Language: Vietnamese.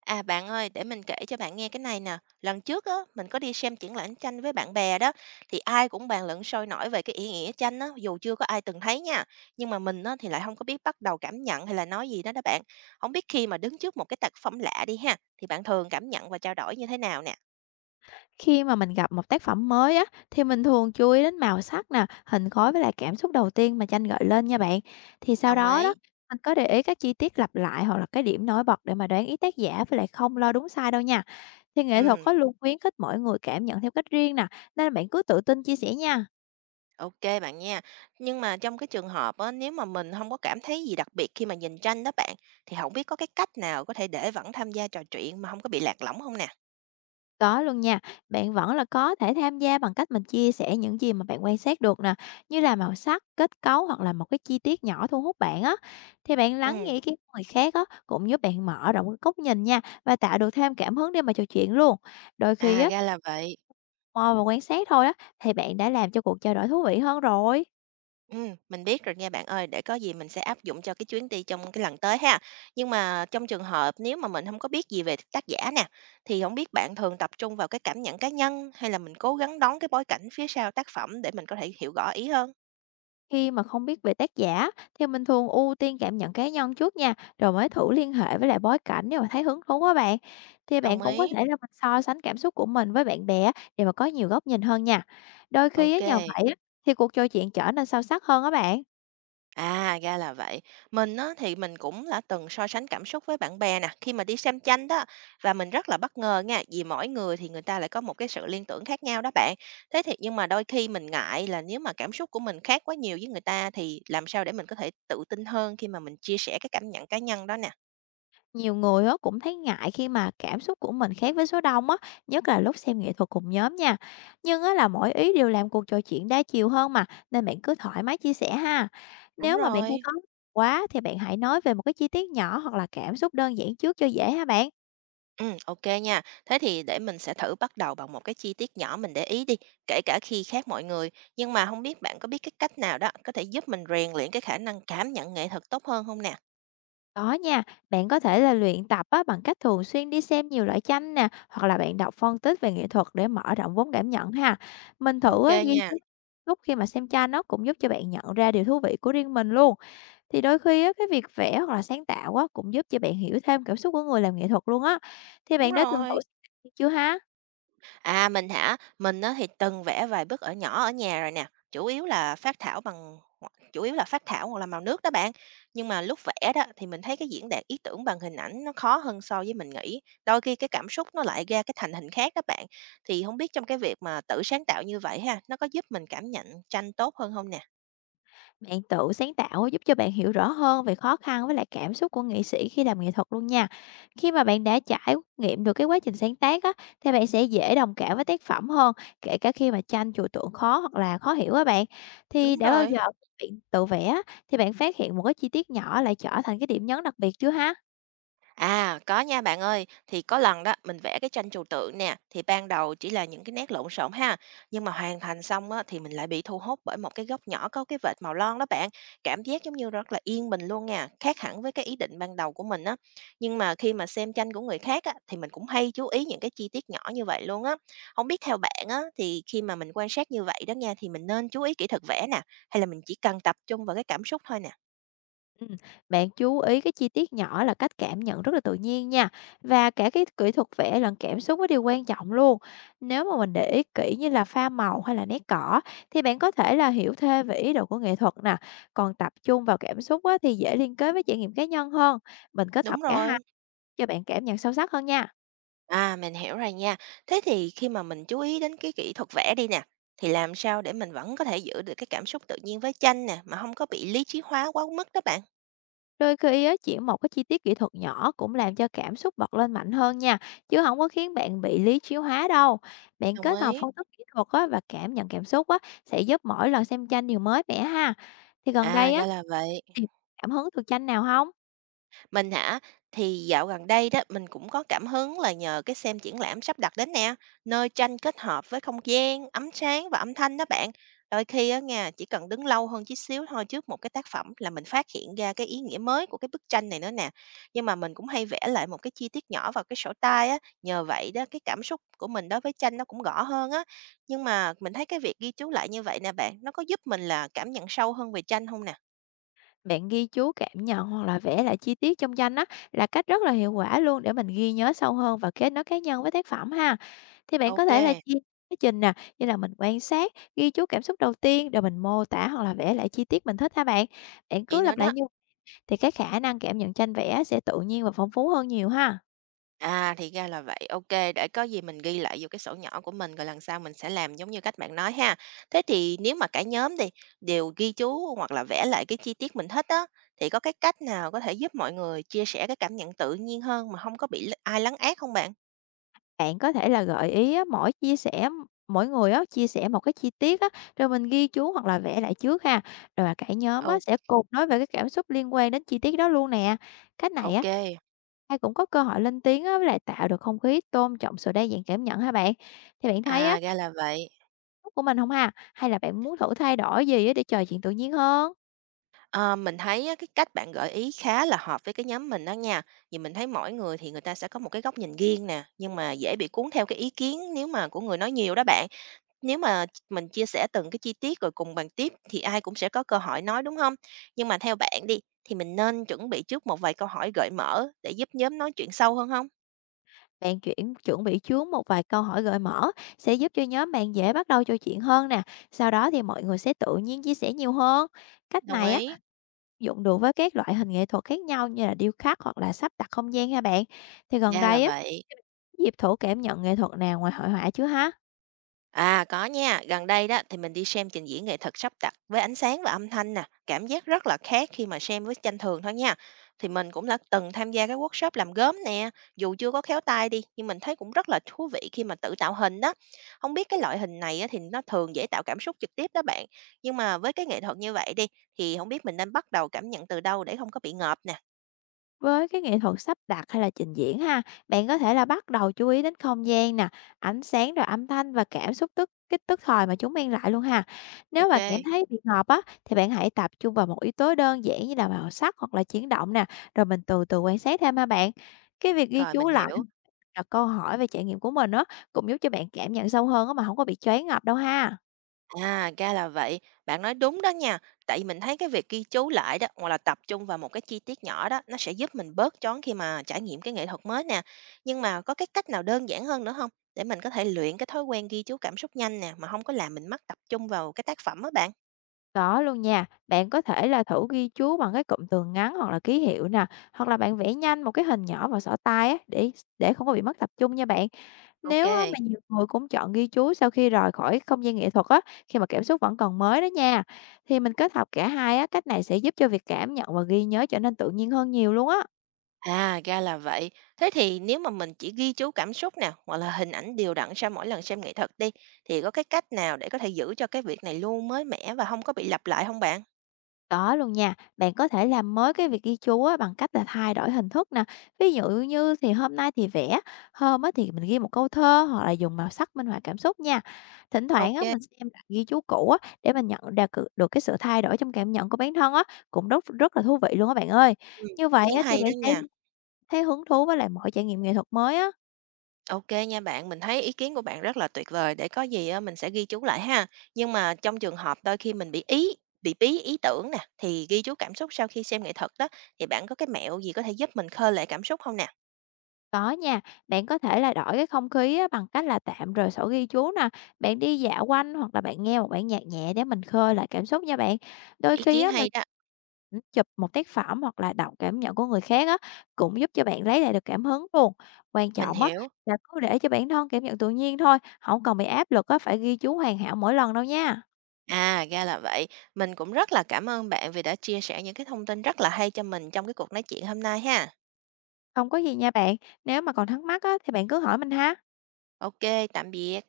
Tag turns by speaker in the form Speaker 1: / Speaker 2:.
Speaker 1: À bạn ơi, để mình kể cho bạn nghe cái này nè. Lần trước á, mình có đi xem triển lãm tranh với bạn bè đó, thì ai cũng bàn luận sôi nổi về cái ý nghĩa tranh á, dù chưa có ai từng thấy nha. Nhưng mà mình á, thì lại không có biết bắt đầu cảm nhận hay là nói gì đó đó bạn. Không biết khi mà đứng trước một cái tác phẩm lạ đi ha, thì bạn thường cảm nhận và trao đổi như thế nào nè?
Speaker 2: Khi mà mình gặp một tác phẩm mới á thì mình thường chú ý đến màu sắc nè, hình khối với lại cảm xúc đầu tiên mà tranh gợi lên nha bạn. Thì sau
Speaker 1: Đồng
Speaker 2: đó
Speaker 1: ý.
Speaker 2: đó mình có để ý các chi tiết lặp lại hoặc là cái điểm nổi bật để mà đoán ý tác giả với lại không lo đúng sai đâu nha. Thì nghệ thuật
Speaker 1: Ừ,
Speaker 2: có luôn khuyến khích mỗi người cảm nhận theo cách riêng nè, nên bạn cứ tự tin chia sẻ nha.
Speaker 1: ok bạn nha. Nhưng mà trong cái trường hợp á, nếu mà mình không có cảm thấy gì đặc biệt khi mà nhìn tranh đó bạn, thì không biết có cái cách nào có thể để vẫn tham gia trò chuyện mà không có bị lạc lõng không nè?
Speaker 2: Có luôn nha, bạn vẫn là có thể tham gia bằng cách mình chia sẻ những gì mà bạn quan sát được nè, như là màu sắc, kết cấu hoặc là một cái chi tiết nhỏ thu hút bạn á. Thì bạn lắng nghe
Speaker 1: Ừ.
Speaker 2: ý kiến của người khác á, cũng giúp bạn mở rộng cái góc nhìn nha và tạo được thêm cảm hứng để mà trò chuyện luôn. Đôi khi
Speaker 1: À,
Speaker 2: á,
Speaker 1: ra là vậy.
Speaker 2: mò và quan sát thôi á, thì bạn đã làm cho cuộc trao đổi thú vị hơn rồi.
Speaker 1: Mình biết rồi nha bạn ơi, để có gì mình sẽ áp dụng cho cái chuyến đi trong cái lần tới ha. Nhưng mà trong trường hợp nếu mà mình không có biết gì về tác giả nè, thì không biết bạn thường tập trung vào cái cảm nhận cá nhân hay là mình cố gắng đón cái bối cảnh phía sau tác phẩm để mình có thể hiểu rõ ý hơn?
Speaker 2: Khi mà không biết về tác giả thì mình thường ưu tiên cảm nhận cá nhân trước nha, rồi mới thử liên hệ với lại bối cảnh nếu mà thấy hứng thú quá bạn. Thì bạn
Speaker 1: Đồng
Speaker 2: cũng có
Speaker 1: ý.
Speaker 2: thể là mình so sánh cảm xúc của mình với bạn bè á, để mà có nhiều góc nhìn hơn nha. Đôi
Speaker 1: Ô.
Speaker 2: khi á, nhờ vậy á, thì cuộc trò chuyện trở nên sâu sắc hơn á bạn.
Speaker 1: À, ra là vậy. Mình á, thì mình cũng đã từng so sánh cảm xúc với bạn bè nè, khi mà đi xem tranh đó và mình rất là bất ngờ nha, vì mỗi người thì người ta lại có một cái sự liên tưởng khác nhau đó bạn. Thế thì nhưng mà đôi khi mình ngại là nếu mà cảm xúc của mình khác quá nhiều với người ta thì làm sao để mình có thể tự tin hơn khi mà mình chia sẻ cái cảm nhận cá nhân đó nè.
Speaker 2: Nhiều người á cũng thấy ngại khi mà cảm xúc của mình khác với số đông á, nhất là lúc xem nghệ thuật cùng nhóm nha. Nhưng á là mỗi ý đều làm cuộc trò chuyện đa chiều hơn mà, nên bạn cứ thoải mái chia sẻ ha.
Speaker 1: Đúng
Speaker 2: Nếu mà bạn thấy
Speaker 1: rồi.
Speaker 2: khó quá thì bạn hãy nói về một cái chi tiết nhỏ hoặc là cảm xúc đơn giản trước cho dễ ha bạn.
Speaker 1: Ừ, OK nha. Thế thì để mình sẽ thử bắt đầu bằng một cái chi tiết nhỏ mình để ý đi, kể cả khi khác mọi người. Nhưng mà không biết bạn có biết cái cách nào đó có thể giúp mình rèn luyện cái khả năng cảm nhận nghệ thuật tốt hơn không nè?
Speaker 2: Có nha, bạn có thể là luyện tập á, bằng cách thường xuyên đi xem nhiều loại tranh nè, hoặc là bạn đọc phân tích về nghệ thuật để mở rộng vốn cảm nhận ha. Mình
Speaker 1: OK
Speaker 2: thử á, ghi
Speaker 1: nha.
Speaker 2: chú lúc khi mà xem tranh nó cũng giúp cho bạn nhận ra điều thú vị của riêng mình luôn. Thì đôi khi á, cái việc vẽ hoặc là sáng tạo á, cũng giúp cho bạn hiểu thêm cảm xúc của người làm nghệ thuật luôn á. Thì
Speaker 1: Đúng
Speaker 2: bạn đã từng thử
Speaker 1: rồi.
Speaker 2: sáng tạo chưa ha?
Speaker 1: À, mình hả? Mình á thì từng vẽ vài bức ở nhỏ ở nhà rồi nè, chủ yếu là phác thảo bằng chủ yếu là phác thảo hoặc là màu nước đó bạn. Nhưng mà lúc vẽ đó thì mình thấy cái diễn đạt ý tưởng bằng hình ảnh nó khó hơn so với mình nghĩ. Đôi khi cái cảm xúc nó lại ra cái thành hình khác đó bạn. Thì không biết trong cái việc mà tự sáng tạo như vậy ha, nó có giúp mình cảm nhận tranh tốt hơn không nè?
Speaker 2: Bạn tự sáng tạo á, giúp cho bạn hiểu rõ hơn về khó khăn với lại cảm xúc của nghệ sĩ khi làm nghệ thuật luôn nha. Khi mà bạn đã trải nghiệm được cái quá trình sáng tác á, thì bạn sẽ dễ đồng cảm với tác phẩm hơn, kể cả khi mà tranh trừu tượng khó hoặc là khó hiểu á bạn.
Speaker 1: Đúng
Speaker 2: Thì đã bao
Speaker 1: rồi.
Speaker 2: giờ bạn tự vẽ á, thì bạn phát hiện một cái chi tiết nhỏ lại trở thành cái điểm nhấn đặc biệt chưa ha?
Speaker 1: À, có nha bạn ơi. Thì có lần đó mình vẽ cái tranh trừu tượng nè, thì ban đầu chỉ là những cái nét lộn xộn ha, nhưng mà hoàn thành xong á thì mình lại bị thu hút bởi một cái góc nhỏ có cái vệt màu lon đó bạn. Cảm giác giống như rất là yên bình luôn nha, khác hẳn với cái ý định ban đầu của mình á. Nhưng mà khi mà xem tranh của người khác á thì mình cũng hay chú ý những cái chi tiết nhỏ như vậy luôn á. Không biết theo bạn á thì khi mà mình quan sát như vậy đó nha thì mình nên chú ý kỹ thuật vẽ nè, hay là mình chỉ cần tập trung vào cái cảm xúc thôi nè.
Speaker 2: Ừm, bạn chú ý cái chi tiết nhỏ là cách cảm nhận rất là tự nhiên nha. Và cả cái kỹ thuật vẽ lẫn cảm xúc nó điều quan trọng luôn. Nếu mà mình để ý kỹ như là pha màu hay là nét cỏ thì bạn có thể là hiểu thêm về ý đồ của nghệ thuật nè. Còn tập trung vào cảm xúc á, thì dễ liên kết với trải nghiệm cá nhân hơn. Mình kết
Speaker 1: Đúng
Speaker 2: hợp cả
Speaker 1: rồi.
Speaker 2: hai cho bạn cảm nhận sâu sắc hơn nha.
Speaker 1: À, mình hiểu rồi nha. Thế thì khi mà mình chú ý đến cái kỹ thuật vẽ đi nè, thì làm sao để mình vẫn có thể giữ được cái cảm xúc tự nhiên với tranh nè, mà không có bị lý trí hóa quá mức đó bạn?
Speaker 2: Đôi khi á, chỉ một cái chi tiết kỹ thuật nhỏ cũng làm cho cảm xúc bật lên mạnh hơn nha, chứ không có khiến bạn bị lý trí hóa đâu. Bạn
Speaker 1: Đồng
Speaker 2: kết hợp
Speaker 1: ý.
Speaker 2: phân tích kỹ thuật á, và cảm nhận cảm xúc á, sẽ giúp mỗi lần xem tranh điều mới mẻ ha. Thì gần
Speaker 1: À,
Speaker 2: đây á,
Speaker 1: ra là vậy.
Speaker 2: thì cảm hứng từ tranh nào không?
Speaker 1: Mình hả? Thì dạo gần đây đó, mình cũng có cảm hứng là nhờ cái xem triển lãm sắp đặt đến nè, nơi tranh kết hợp với không gian, ánh sáng và âm thanh đó bạn. Đôi khi á nha, chỉ cần đứng lâu hơn chút xíu thôi trước một cái tác phẩm là mình phát hiện ra cái ý nghĩa mới của cái bức tranh này nữa nè. Nhưng mà mình cũng hay vẽ lại một cái chi tiết nhỏ vào cái sổ tay á, nhờ vậy đó cái cảm xúc của mình đối với tranh nó cũng rõ hơn á. Nhưng mà mình thấy cái việc ghi chú lại như vậy nè bạn, nó có giúp mình là cảm nhận sâu hơn về tranh không nè?
Speaker 2: Bạn ghi chú cảm nhận hoặc là vẽ lại chi tiết trong tranh á là cách rất là hiệu quả luôn để mình ghi nhớ sâu hơn và kết nối cá nhân với tác phẩm ha. Thì bạn có
Speaker 1: Ok,
Speaker 2: thể là chia quá trình nè, như là mình quan sát, ghi chú cảm xúc đầu tiên rồi mình mô tả hoặc là vẽ lại chi tiết mình thích ha bạn. Bạn
Speaker 1: vậy
Speaker 2: cứ
Speaker 1: nữa
Speaker 2: lặp
Speaker 1: đó.
Speaker 2: lại như thì cái khả năng cảm nhận tranh vẽ sẽ tự nhiên và phong phú hơn nhiều ha.
Speaker 1: À, thì ra là vậy, ok, để có gì mình ghi lại vô cái sổ nhỏ của mình, rồi lần sau mình sẽ làm giống như cách bạn nói ha. Thế thì nếu mà cả nhóm đi, đều ghi chú hoặc là vẽ lại cái chi tiết mình thích á, thì có cái cách nào có thể giúp mọi người chia sẻ cái cảm nhận tự nhiên hơn mà không có bị ai lấn át không bạn?
Speaker 2: Bạn có thể là gợi ý á, mỗi chia sẻ mỗi người á, chia sẻ một cái chi tiết á, rồi mình ghi chú hoặc là vẽ lại trước ha. Rồi cả nhóm
Speaker 1: Ô.
Speaker 2: á, sẽ cùng nói về cái cảm xúc liên quan đến chi tiết đó luôn nè. Cách
Speaker 1: Ô.
Speaker 2: này á, ai cũng có cơ hội lên tiếng á, với lại tạo được không khí tôn trọng sự đa dạng cảm nhận ha bạn. Thì bạn thấy á,
Speaker 1: À, ra là vậy.
Speaker 2: của mình không ha? Hay là bạn muốn thử thay đổi gì á, để trò chuyện tự nhiên hơn?
Speaker 1: Ờ, mình thấy á, cái cách bạn gợi ý khá là hợp với cái nhóm mình đó nha, vì mình thấy mỗi người thì người ta sẽ có một cái góc nhìn riêng nè, nhưng mà dễ bị cuốn theo cái ý kiến nếu mà của người nói nhiều đó bạn. Nếu mà mình chia sẻ từng cái chi tiết rồi cùng bàn tiếp thì ai cũng sẽ có cơ hội nói, đúng không? Nhưng mà theo bạn đi, thì mình nên chuẩn bị trước một vài câu hỏi gợi mở để giúp nhóm nói chuyện sâu hơn không?
Speaker 2: Bạn chuẩn bị trước một vài câu hỏi gợi mở sẽ giúp cho nhóm bạn dễ bắt đầu trò chuyện hơn nè. Sau đó thì mọi người sẽ tự nhiên chia sẻ nhiều hơn. Cách
Speaker 1: Đồng
Speaker 2: này á
Speaker 1: ý.
Speaker 2: dụng được với các loại hình nghệ thuật khác nhau như là điêu khắc hoặc là sắp đặt không gian ha bạn. Thì gần
Speaker 1: Ra là
Speaker 2: đây á,
Speaker 1: vậy.
Speaker 2: dịp thử cảm nhận nghệ thuật nào ngoài hội họa chứ ha?
Speaker 1: À, có nha, gần đây đó thì mình đi xem trình diễn nghệ thuật sắp đặt với ánh sáng và âm thanh nè, cảm giác rất là khác khi mà xem với tranh thường thôi nha. Thì mình cũng đã từng tham gia cái workshop làm gốm nè, dù chưa có khéo tay đi nhưng mình thấy cũng rất là thú vị khi mà tự tạo hình đó. Không biết cái loại hình này á, thì nó thường dễ tạo cảm xúc trực tiếp đó bạn. Nhưng mà với cái nghệ thuật như vậy đi thì không biết mình nên bắt đầu cảm nhận từ đâu để không có bị ngợp nè.
Speaker 2: Với cái nghệ thuật sắp đặt hay là trình diễn ha, bạn có thể là bắt đầu chú ý đến không gian nè, ánh sáng rồi âm thanh và cảm xúc kích thời mà chúng mang lại luôn ha. Nếu
Speaker 1: Ok.
Speaker 2: mà cảm thấy bị ngợp á thì bạn hãy tập trung vào một yếu tố đơn giản như là màu sắc hoặc là chuyển động nè, rồi mình từ từ quan sát thêm ha bạn. Cái việc ghi
Speaker 1: Rồi
Speaker 2: chú
Speaker 1: mình
Speaker 2: lại
Speaker 1: hiểu.
Speaker 2: là câu hỏi về trải nghiệm của mình á cũng giúp cho bạn cảm nhận sâu hơn á mà không có bị choáng ngợp đâu ha.
Speaker 1: À, ra là vậy. Bạn nói đúng đó nha. Tại mình thấy cái việc ghi chú lại đó, hoặc là tập trung vào một cái chi tiết nhỏ đó, nó sẽ giúp mình bớt chón khi mà trải nghiệm cái nghệ thuật mới nè. Nhưng mà có cái cách nào đơn giản hơn nữa không? Để mình có thể luyện cái thói quen ghi chú cảm xúc nhanh nè, mà không có làm mình mất tập trung vào cái tác phẩm á bạn.
Speaker 2: Có luôn nha, bạn có thể là thử ghi chú bằng cái cụm từ ngắn hoặc là ký hiệu nè, hoặc là bạn vẽ nhanh một cái hình nhỏ vào sổ tay á, để không có bị mất tập trung nha bạn.
Speaker 1: Ok.
Speaker 2: Nếu á, mà nhiều người cũng chọn ghi chú sau khi rời khỏi không gian nghệ thuật á, khi mà cảm xúc vẫn còn mới đó nha, thì mình kết hợp cả hai á, cách này sẽ giúp cho việc cảm nhận và ghi nhớ trở nên tự nhiên hơn nhiều luôn á.
Speaker 1: À, ra là vậy. Thế thì nếu mà mình chỉ ghi chú cảm xúc nè, hoặc là hình ảnh đều đặn sau mỗi lần xem nghệ thuật đi, thì có cái cách nào để có thể giữ cho cái việc này luôn mới mẻ và không có bị lặp lại không bạn?
Speaker 2: Có luôn nha, bạn có thể làm mới cái việc ghi chú á, bằng cách là thay đổi hình thức nè. Ví dụ như thì hôm nay thì vẽ, hôm á thì mình ghi một câu thơ hoặc là dùng màu sắc minh họa cảm xúc nha. Thỉnh thoảng
Speaker 1: Ok.
Speaker 2: á, mình xem lại ghi chú cũ á, để mình được cái sự thay đổi trong cảm nhận của bản thân á, cũng rất rất là thú vị luôn á bạn ơi.
Speaker 1: Ừ,
Speaker 2: Như
Speaker 1: ý
Speaker 2: vậy
Speaker 1: kiến
Speaker 2: á, thì
Speaker 1: hay đó
Speaker 2: bạn sẽ
Speaker 1: nha.
Speaker 2: thấy hứng thú với lại mọi trải nghiệm nghệ thuật mới á.
Speaker 1: OK nha bạn, mình thấy ý kiến của bạn rất là tuyệt vời, để có gì á mình sẽ ghi chú lại ha. Nhưng mà trong trường hợp đôi khi mình bị ý bị bí ý tưởng nè, thì ghi chú cảm xúc sau khi xem nghệ thuật đó, thì bạn có cái mẹo gì có thể giúp mình khơi lại cảm xúc không nè?
Speaker 2: Có nha, bạn có thể là đổi cái không khí á, bằng cách là tạm rời sổ ghi chú nè, bạn đi dạo quanh hoặc là bạn nghe một bản nhạc nhẹ để mình khơi lại cảm xúc nha bạn. Đôi
Speaker 1: Ý
Speaker 2: khi
Speaker 1: kiến
Speaker 2: á, mình
Speaker 1: hay đó,
Speaker 2: cũng chụp một tác phẩm hoặc là đọc cảm nhận của người khác á, cũng giúp cho bạn lấy lại được cảm hứng luôn. Quan
Speaker 1: mình
Speaker 2: trọng á,
Speaker 1: hiểu.
Speaker 2: là cứ để cho bản thân cảm nhận tự nhiên thôi, không cần bị áp lực á, phải ghi chú hoàn hảo mỗi lần đâu nha.
Speaker 1: À, ra là vậy. Mình cũng rất là cảm ơn bạn vì đã chia sẻ những cái thông tin rất là hay cho mình trong cái cuộc nói chuyện hôm nay ha.
Speaker 2: Không có gì nha bạn, nếu mà còn thắc mắc á, thì bạn cứ hỏi mình ha.
Speaker 1: OK, tạm biệt.